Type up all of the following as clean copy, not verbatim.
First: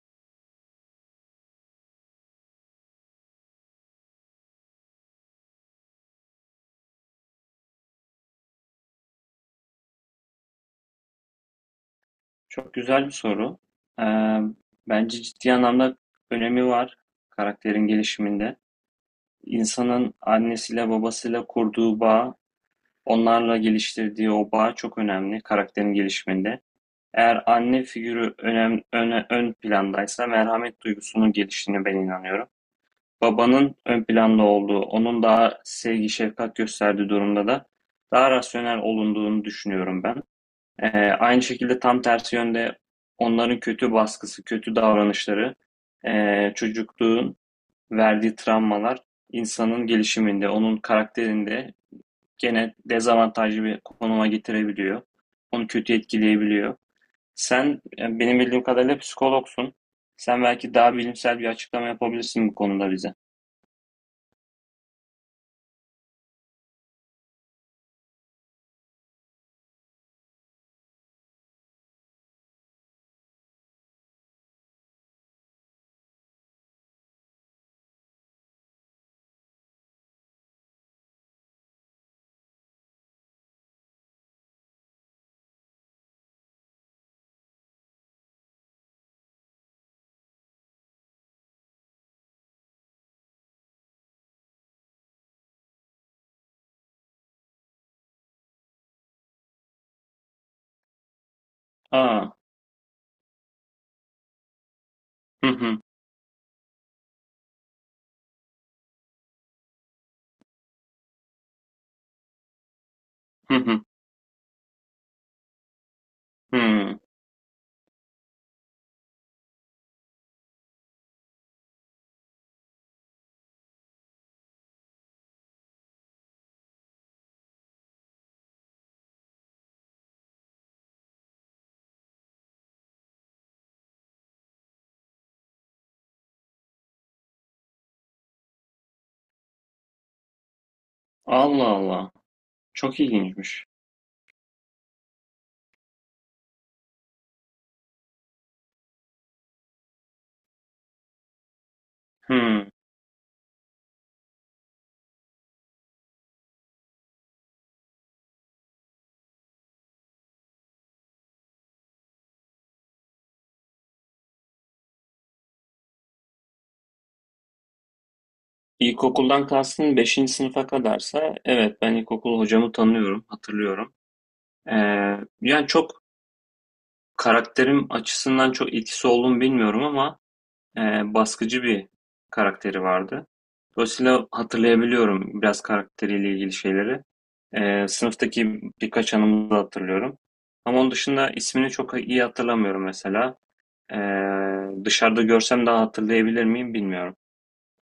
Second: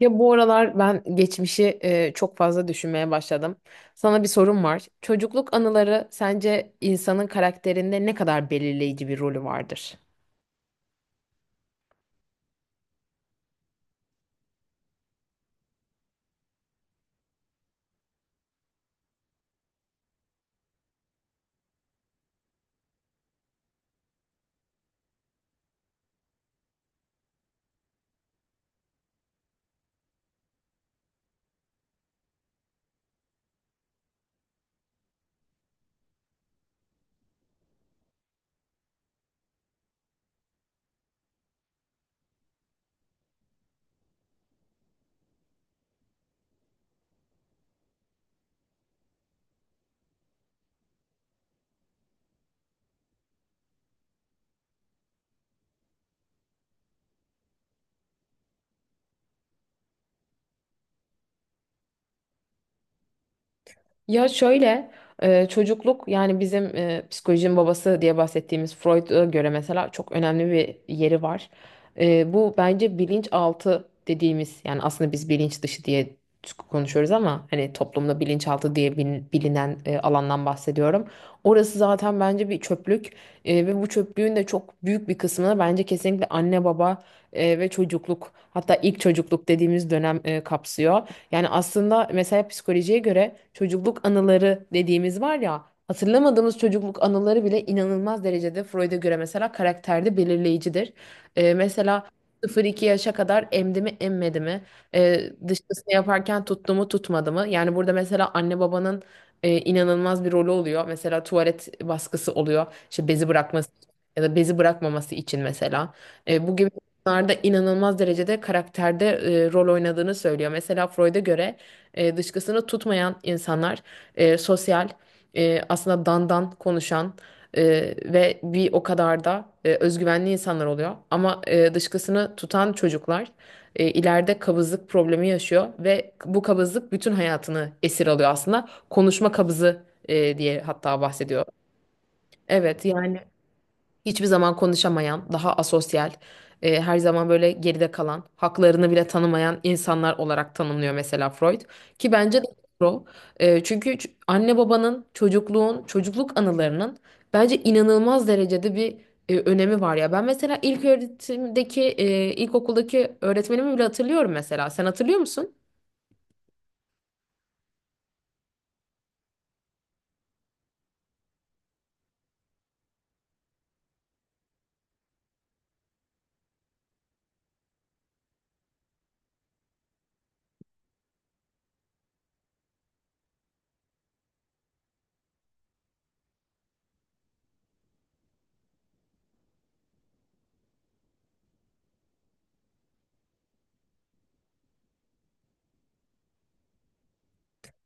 Ya bu aralar ben geçmişi çok fazla düşünmeye başladım. Sana bir sorum var. Çocukluk anıları sence insanın karakterinde ne kadar belirleyici bir rolü vardır? Çok güzel bir soru. Ee, bence ciddi anlamda önemi var karakterin gelişiminde. İnsanın annesiyle babasıyla kurduğu bağ, onlarla geliştirdiği o bağ çok önemli karakterin gelişiminde. Eğer anne figürü ön plandaysa merhamet duygusunun geliştiğine ben inanıyorum. Babanın ön planda olduğu, onun daha sevgi, şefkat gösterdiği durumda da daha rasyonel olunduğunu düşünüyorum ben. Aynı şekilde tam tersi yönde onların kötü baskısı, kötü davranışları, çocukluğun verdiği travmalar insanın gelişiminde, onun karakterinde gene dezavantajlı bir konuma getirebiliyor. Onu kötü etkileyebiliyor. Sen benim bildiğim kadarıyla psikologsun. Sen belki daha bilimsel bir açıklama yapabilirsin bu konuda bize. Ya şöyle çocukluk yani bizim psikolojinin babası diye bahsettiğimiz Freud'a göre mesela çok önemli bir yeri var. Bu bence bilinçaltı dediğimiz yani aslında biz bilinç dışı diye konuşuyoruz ama hani toplumda bilinçaltı diye bilinen alandan bahsediyorum. Orası zaten bence bir çöplük. Ve bu çöplüğün de çok büyük bir kısmını bence kesinlikle anne baba ve çocukluk, hatta ilk çocukluk dediğimiz dönem kapsıyor. Yani aslında mesela psikolojiye göre çocukluk anıları dediğimiz var ya, hatırlamadığımız çocukluk anıları bile inanılmaz derecede Freud'a göre mesela karakterde belirleyicidir. Mesela Aa, 0-2 yaşa kadar emdi mi emmedi mi? Hı hı. Dışkısını yaparken tuttu mu tutmadı mı? Yani burada mesela anne babanın inanılmaz bir rolü oluyor. Mesela tuvalet baskısı oluyor. İşte bezi Hı bırakması hı. ya da bezi bırakmaması için mesela. E, bu gibi Hı. Bunlar da inanılmaz derecede karakterde rol oynadığını söylüyor. Mesela Freud'a göre dışkısını tutmayan insanlar sosyal, aslında dandan konuşan e, ve bir o kadar da özgüvenli insanlar oluyor. Ama dışkısını tutan çocuklar ileride kabızlık problemi yaşıyor ve bu kabızlık bütün hayatını esir alıyor aslında. Konuşma kabızı diye hatta bahsediyor. Allah Allah. Evet Çok yani ilginçmiş. hiçbir zaman konuşamayan, daha asosyal, her zaman böyle geride kalan, haklarını bile tanımayan insanlar olarak tanımlıyor mesela Freud. Ki bence de Hı. doğru. Çünkü anne babanın, çocukluğun, çocukluk anılarının bence inanılmaz derecede bir önemi var ya. Ben mesela ilk öğretimdeki, ilkokuldaki öğretmenimi bile hatırlıyorum mesela. Sen hatırlıyor musun? İlkokuldan kastın beşinci sınıfa kadarsa evet ben ilkokul hocamı tanıyorum, hatırlıyorum. Ee, yani çok karakterim açısından çok etkisi olduğunu bilmiyorum ama e, baskıcı bir karakteri vardı. Dolayısıyla hatırlayabiliyorum biraz karakteriyle ilgili şeyleri. Sınıftaki birkaç anımı da hatırlıyorum. Ama onun dışında ismini çok iyi hatırlamıyorum mesela. Dışarıda görsem daha hatırlayabilir miyim bilmiyorum.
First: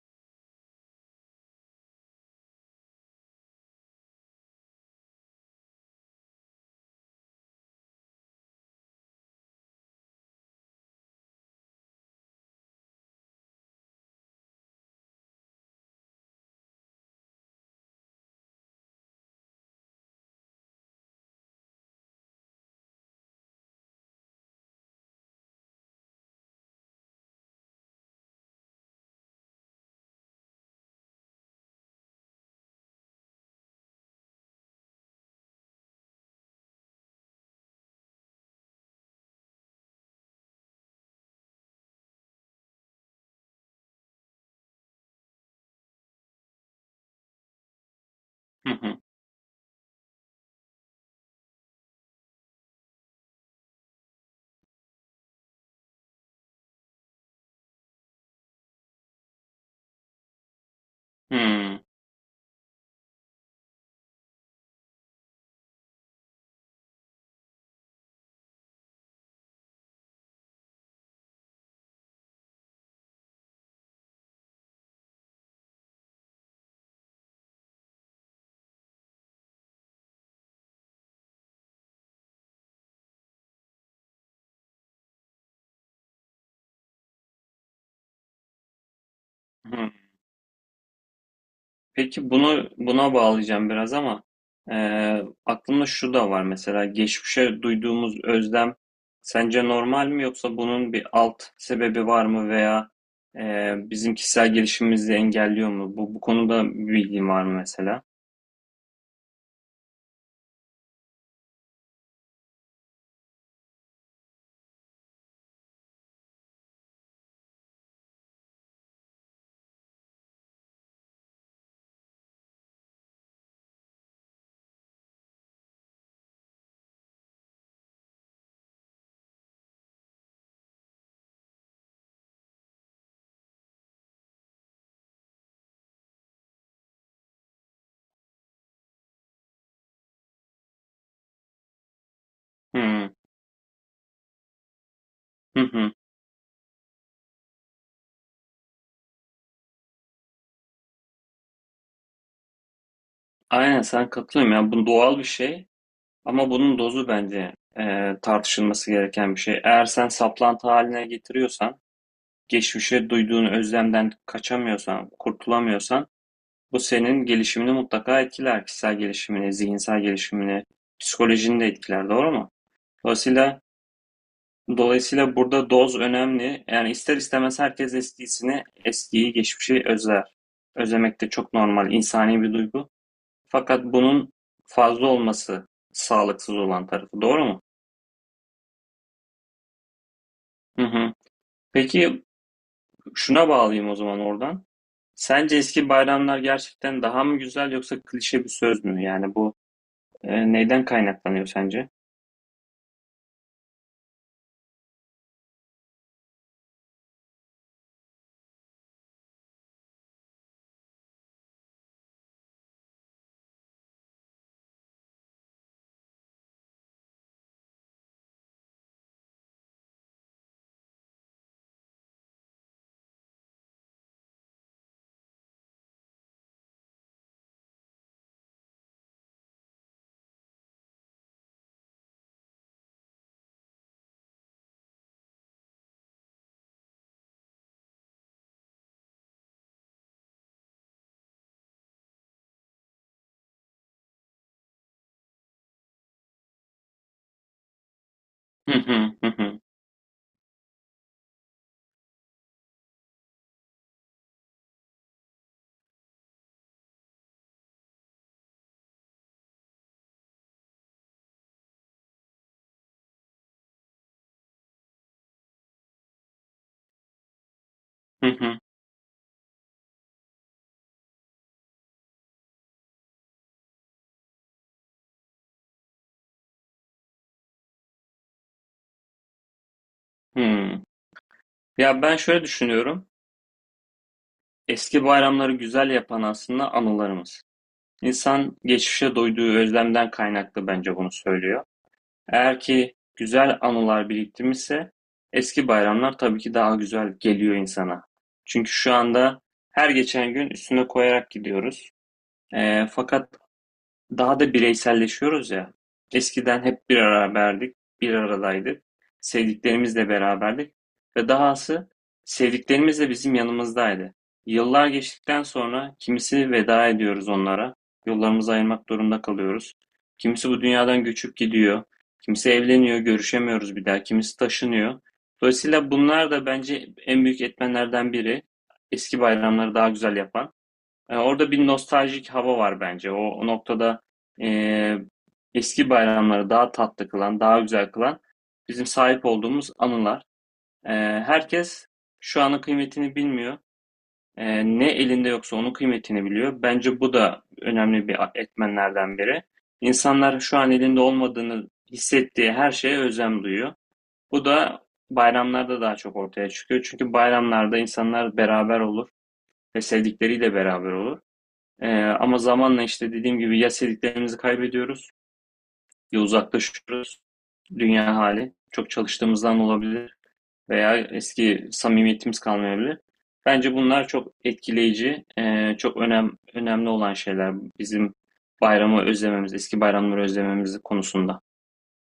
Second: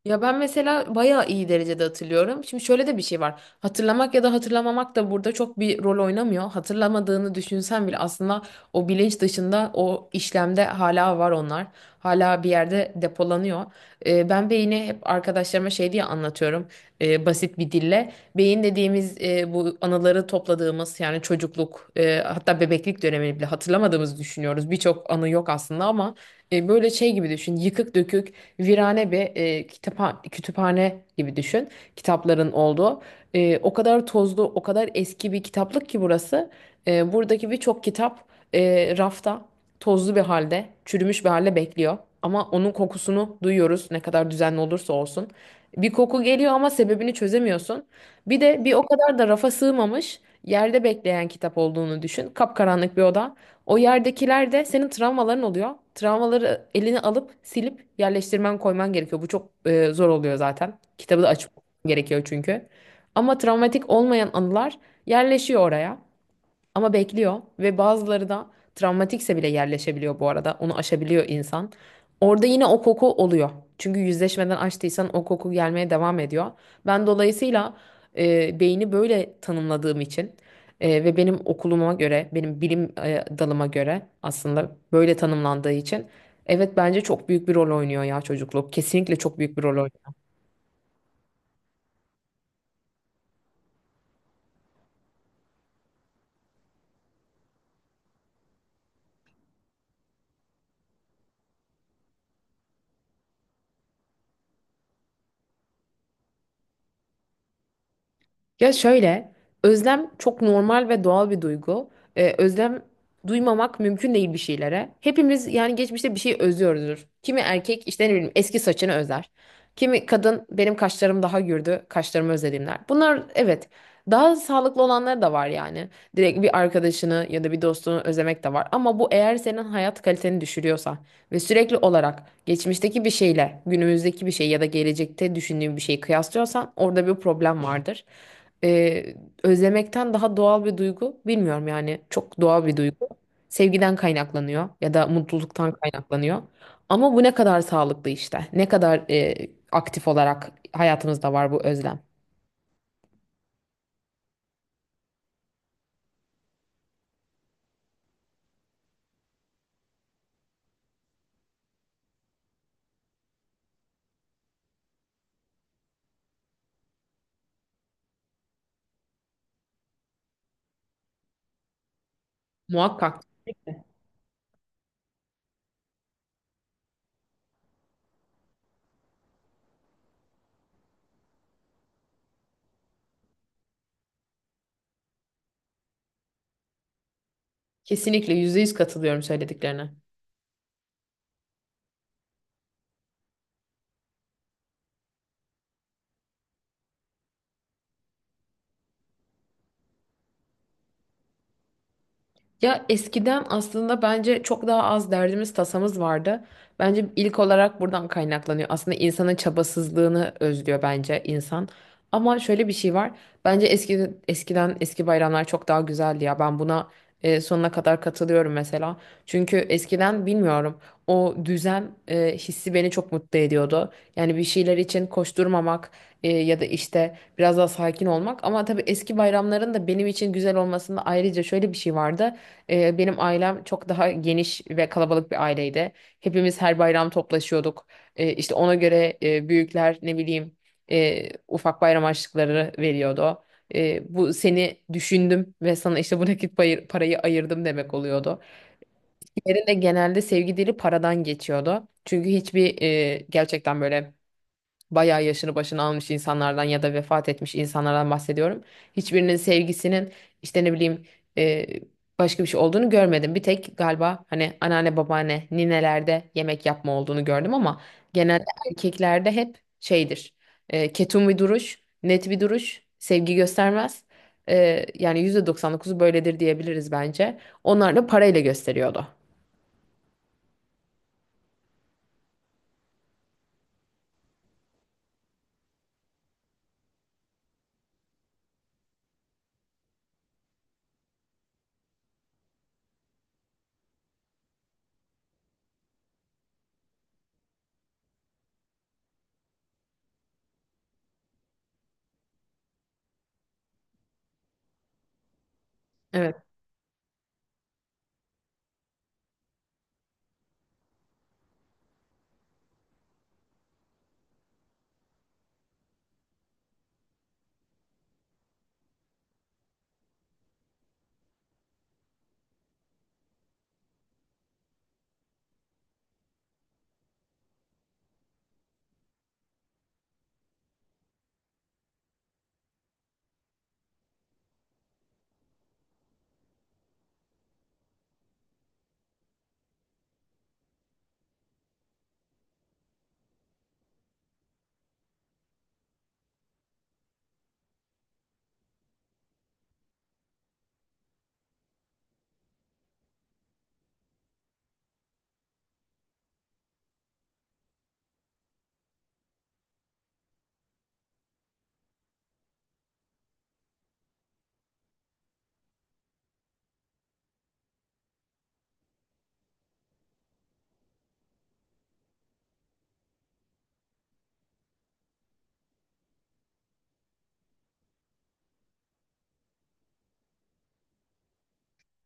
Ya ben mesela bayağı iyi derecede hatırlıyorum. Şimdi şöyle de bir şey var. Hatırlamak ya da hatırlamamak da burada çok bir rol oynamıyor. Hatırlamadığını düşünsen bile aslında o bilinç dışında o işlemde hala var onlar. Hala bir yerde depolanıyor. Ben beyni hep arkadaşlarıma şey diye anlatıyorum, basit bir dille. Beyin dediğimiz, bu anıları topladığımız, yani çocukluk, hatta bebeklik dönemini bile hatırlamadığımızı düşünüyoruz. Birçok anı yok aslında, ama böyle şey gibi düşün, yıkık dökük virane bir kütüphane gibi düşün. Kitapların olduğu. O kadar tozlu, o kadar eski bir kitaplık ki burası. Buradaki birçok kitap rafta tozlu bir halde, çürümüş bir halde bekliyor. Ama onun kokusunu duyuyoruz, ne kadar düzenli olursa olsun. Bir koku geliyor ama sebebini çözemiyorsun. Bir de bir Hı o hı. kadar da rafa sığmamış, yerde bekleyen kitap olduğunu düşün. Kapkaranlık bir oda. O yerdekiler de senin travmaların oluyor. Travmaları elini alıp silip yerleştirmen, koyman gerekiyor. Bu çok zor oluyor zaten. Kitabı da açman Hmm, gerekiyor çünkü. Ama travmatik olmayan anılar yerleşiyor oraya. Ama bekliyor, ve bazıları da travmatikse bile yerleşebiliyor bu arada. Onu aşabiliyor insan. Orada yine o koku oluyor. Çünkü yüzleşmeden açtıysan o koku gelmeye devam ediyor. Ben dolayısıyla beyni böyle tanımladığım için ve benim okuluma göre, benim bilim dalıma göre aslında böyle tanımlandığı için, evet bence çok büyük bir rol oynuyor ya çocukluk. Kesinlikle çok büyük bir rol hı. oynuyor. Peki bunu buna bağlayacağım biraz ama aklımda şu da var mesela geçmişe duyduğumuz özlem sence normal mi yoksa bunun bir alt sebebi var mı veya bizim kişisel gelişimimizi engelliyor mu? Bu konuda bir bilgin var mı mesela? Ya şöyle, özlem çok normal ve doğal bir duygu. Özlem duymamak mümkün değil bir şeylere. Hepimiz yani geçmişte bir şey özlüyoruzdur. Kimi erkek işte ne bileyim eski saçını özler. Kimi kadın benim kaşlarım daha gürdü, kaşlarımı özledim der. Bunlar evet, daha sağlıklı olanları da var yani. Direkt bir arkadaşını ya da bir dostunu özlemek de var. Ama bu eğer senin hayat kaliteni düşürüyorsa ve sürekli olarak geçmişteki bir şeyle günümüzdeki bir şey ya da gelecekte düşündüğün bir şeyi kıyaslıyorsan orada bir problem vardır. e, Özlemekten daha doğal bir duygu bilmiyorum, yani çok doğal bir duygu. Hı Sevgiden kaynaklanıyor ya da hı. mutluluktan Hı. kaynaklanıyor. Ama bu ne kadar sağlıklı işte. Ne kadar aktif olarak hayatımızda var bu özlem. Aynen sen katılıyorum ya bu doğal bir şey. Ama bunun dozu bence tartışılması gereken bir şey. Eğer sen saplantı haline getiriyorsan, geçmişe duyduğun özlemden kaçamıyorsan, kurtulamıyorsan, bu senin gelişimini mutlaka etkiler. Kişisel gelişimini, zihinsel gelişimini, psikolojini de etkiler, doğru mu? Muhakkak. Dolayısıyla dolayısıyla burada doz önemli. Yani ister istemez herkes eskisini, eskiyi, geçmişi özler. Özlemek de çok normal, insani bir duygu. Fakat bunun fazla olması sağlıksız olan tarafı, doğru mu? Kesinlikle %100 katılıyorum söylediklerine. Hı hı. Peki şuna bağlayayım o zaman oradan. Sence eski bayramlar gerçekten daha mı güzel yoksa klişe bir söz mü? Yani bu neyden kaynaklanıyor sence? Ya eskiden aslında bence çok daha az derdimiz tasamız vardı. Bence ilk olarak buradan kaynaklanıyor. Aslında insanın çabasızlığını özlüyor bence insan. Ama şöyle bir şey var. Bence eskiden eski bayramlar çok daha güzeldi ya. Ben buna sonuna kadar katılıyorum mesela. Çünkü eskiden, bilmiyorum, o düzen hissi beni çok mutlu ediyordu. Yani bir şeyler için koşturmamak, ya da işte biraz daha sakin olmak. Ama tabii eski bayramların da benim için güzel olmasında ayrıca şöyle bir şey vardı. Benim ailem çok daha geniş ve kalabalık bir aileydi. Hepimiz her bayram toplaşıyorduk. İşte ona göre büyükler ne bileyim ufak bayram harçlıkları veriyordu. Bu seni düşündüm ve sana işte bu nakit parayı ayırdım demek oluyordu. Hı hı hı hı Diğerinde genelde sevgi dili paradan geçiyordu. Çünkü hiçbir gerçekten böyle bayağı yaşını başını almış insanlardan ya da vefat etmiş insanlardan bahsediyorum. Hiçbirinin sevgisinin işte ne bileyim e, başka bir şey olduğunu görmedim. Bir tek galiba hani anneanne, babaanne, ninelerde yemek yapma olduğunu gördüm ama hı genelde hı. erkeklerde hep şeydir. Ketum bir duruş, net bir duruş, sevgi göstermez. Yani %99'u böyledir diyebiliriz bence. Onlar da parayla gösteriyordu. Hı. Ya ben şöyle düşünüyorum. Eski bayramları güzel yapan aslında anılarımız. İnsan geçmişe duyduğu özlemden kaynaklı bence bunu söylüyor. Eğer ki güzel anılar biriktirmişse eski bayramlar tabii ki daha güzel geliyor insana. Çünkü şu anda her geçen gün üstüne koyarak gidiyoruz. Fakat daha da bireyselleşiyoruz ya. Evet. Eskiden hep bir beraberdik, bir aradaydık. Sevdiklerimizle beraberdik ve dahası sevdiklerimiz de bizim yanımızdaydı. Yıllar geçtikten sonra kimisi veda ediyoruz onlara, yollarımızı ayırmak durumunda kalıyoruz. Kimisi bu dünyadan göçüp gidiyor, kimisi evleniyor, görüşemiyoruz bir daha, kimisi taşınıyor. Dolayısıyla bunlar da bence en büyük etmenlerden biri. Eski bayramları daha güzel yapan. E, orada bir nostaljik hava var bence. O noktada e, eski bayramları daha tatlı kılan, daha güzel kılan bizim sahip olduğumuz anılar. E, herkes şu anın kıymetini bilmiyor. E, ne elinde yoksa onun kıymetini biliyor. Bence bu da önemli bir etmenlerden biri. İnsanlar şu an elinde olmadığını hissettiği her şeye özlem duyuyor. Bu da bayramlarda daha çok ortaya çıkıyor. Çünkü bayramlarda insanlar beraber olur ve sevdikleriyle beraber olur. Ama zamanla işte dediğim gibi ya sevdiklerimizi kaybediyoruz ya uzaklaşıyoruz. Dünya hali. Çok çalıştığımızdan olabilir veya eski samimiyetimiz kalmayabilir. Bence bunlar çok etkileyici, çok önemli olan şeyler bizim bayramı özlememiz, eski bayramları özlememiz konusunda.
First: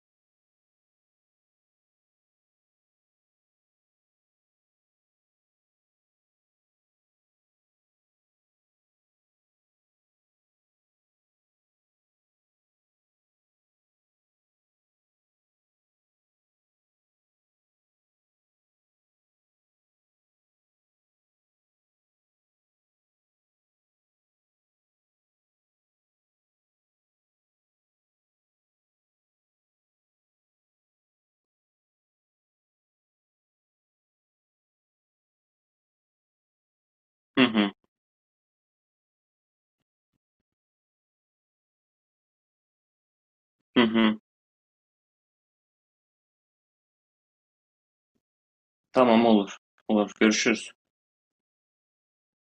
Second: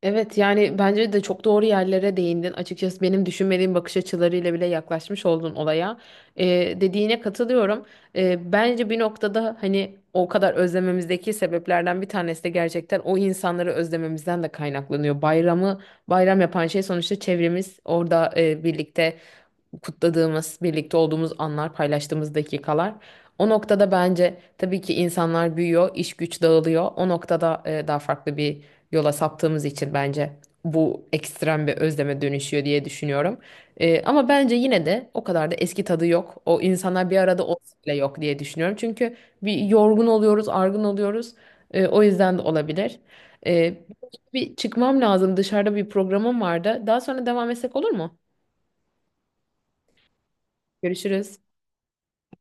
Evet yani bence de çok doğru yerlere değindin. Açıkçası benim düşünmediğim bakış açılarıyla bile yaklaşmış oldun olaya. Ee, Dediğine katılıyorum. Bence bir noktada hani o kadar özlememizdeki sebeplerden bir tanesi de gerçekten o insanları özlememizden de kaynaklanıyor. Bayramı bayram yapan şey sonuçta çevremiz, orada birlikte kutladığımız, birlikte olduğumuz anlar, paylaştığımız dakikalar. O noktada bence tabii ki insanlar büyüyor, iş güç dağılıyor. O noktada daha farklı bir yola saptığımız için bence bu ekstrem bir özleme dönüşüyor diye düşünüyorum. Ama bence yine de o kadar da eski tadı yok. O insanlar bir Hı arada hı, olsa bile yok diye düşünüyorum. Çünkü bir yorgun oluyoruz, argın oluyoruz. O yüzden de olabilir. E, hı hı. Bir çıkmam lazım. Dışarıda bir programım vardı. Daha sonra devam etsek olur mu? Tamam olur, olur. Görüşürüz. Görüşürüz.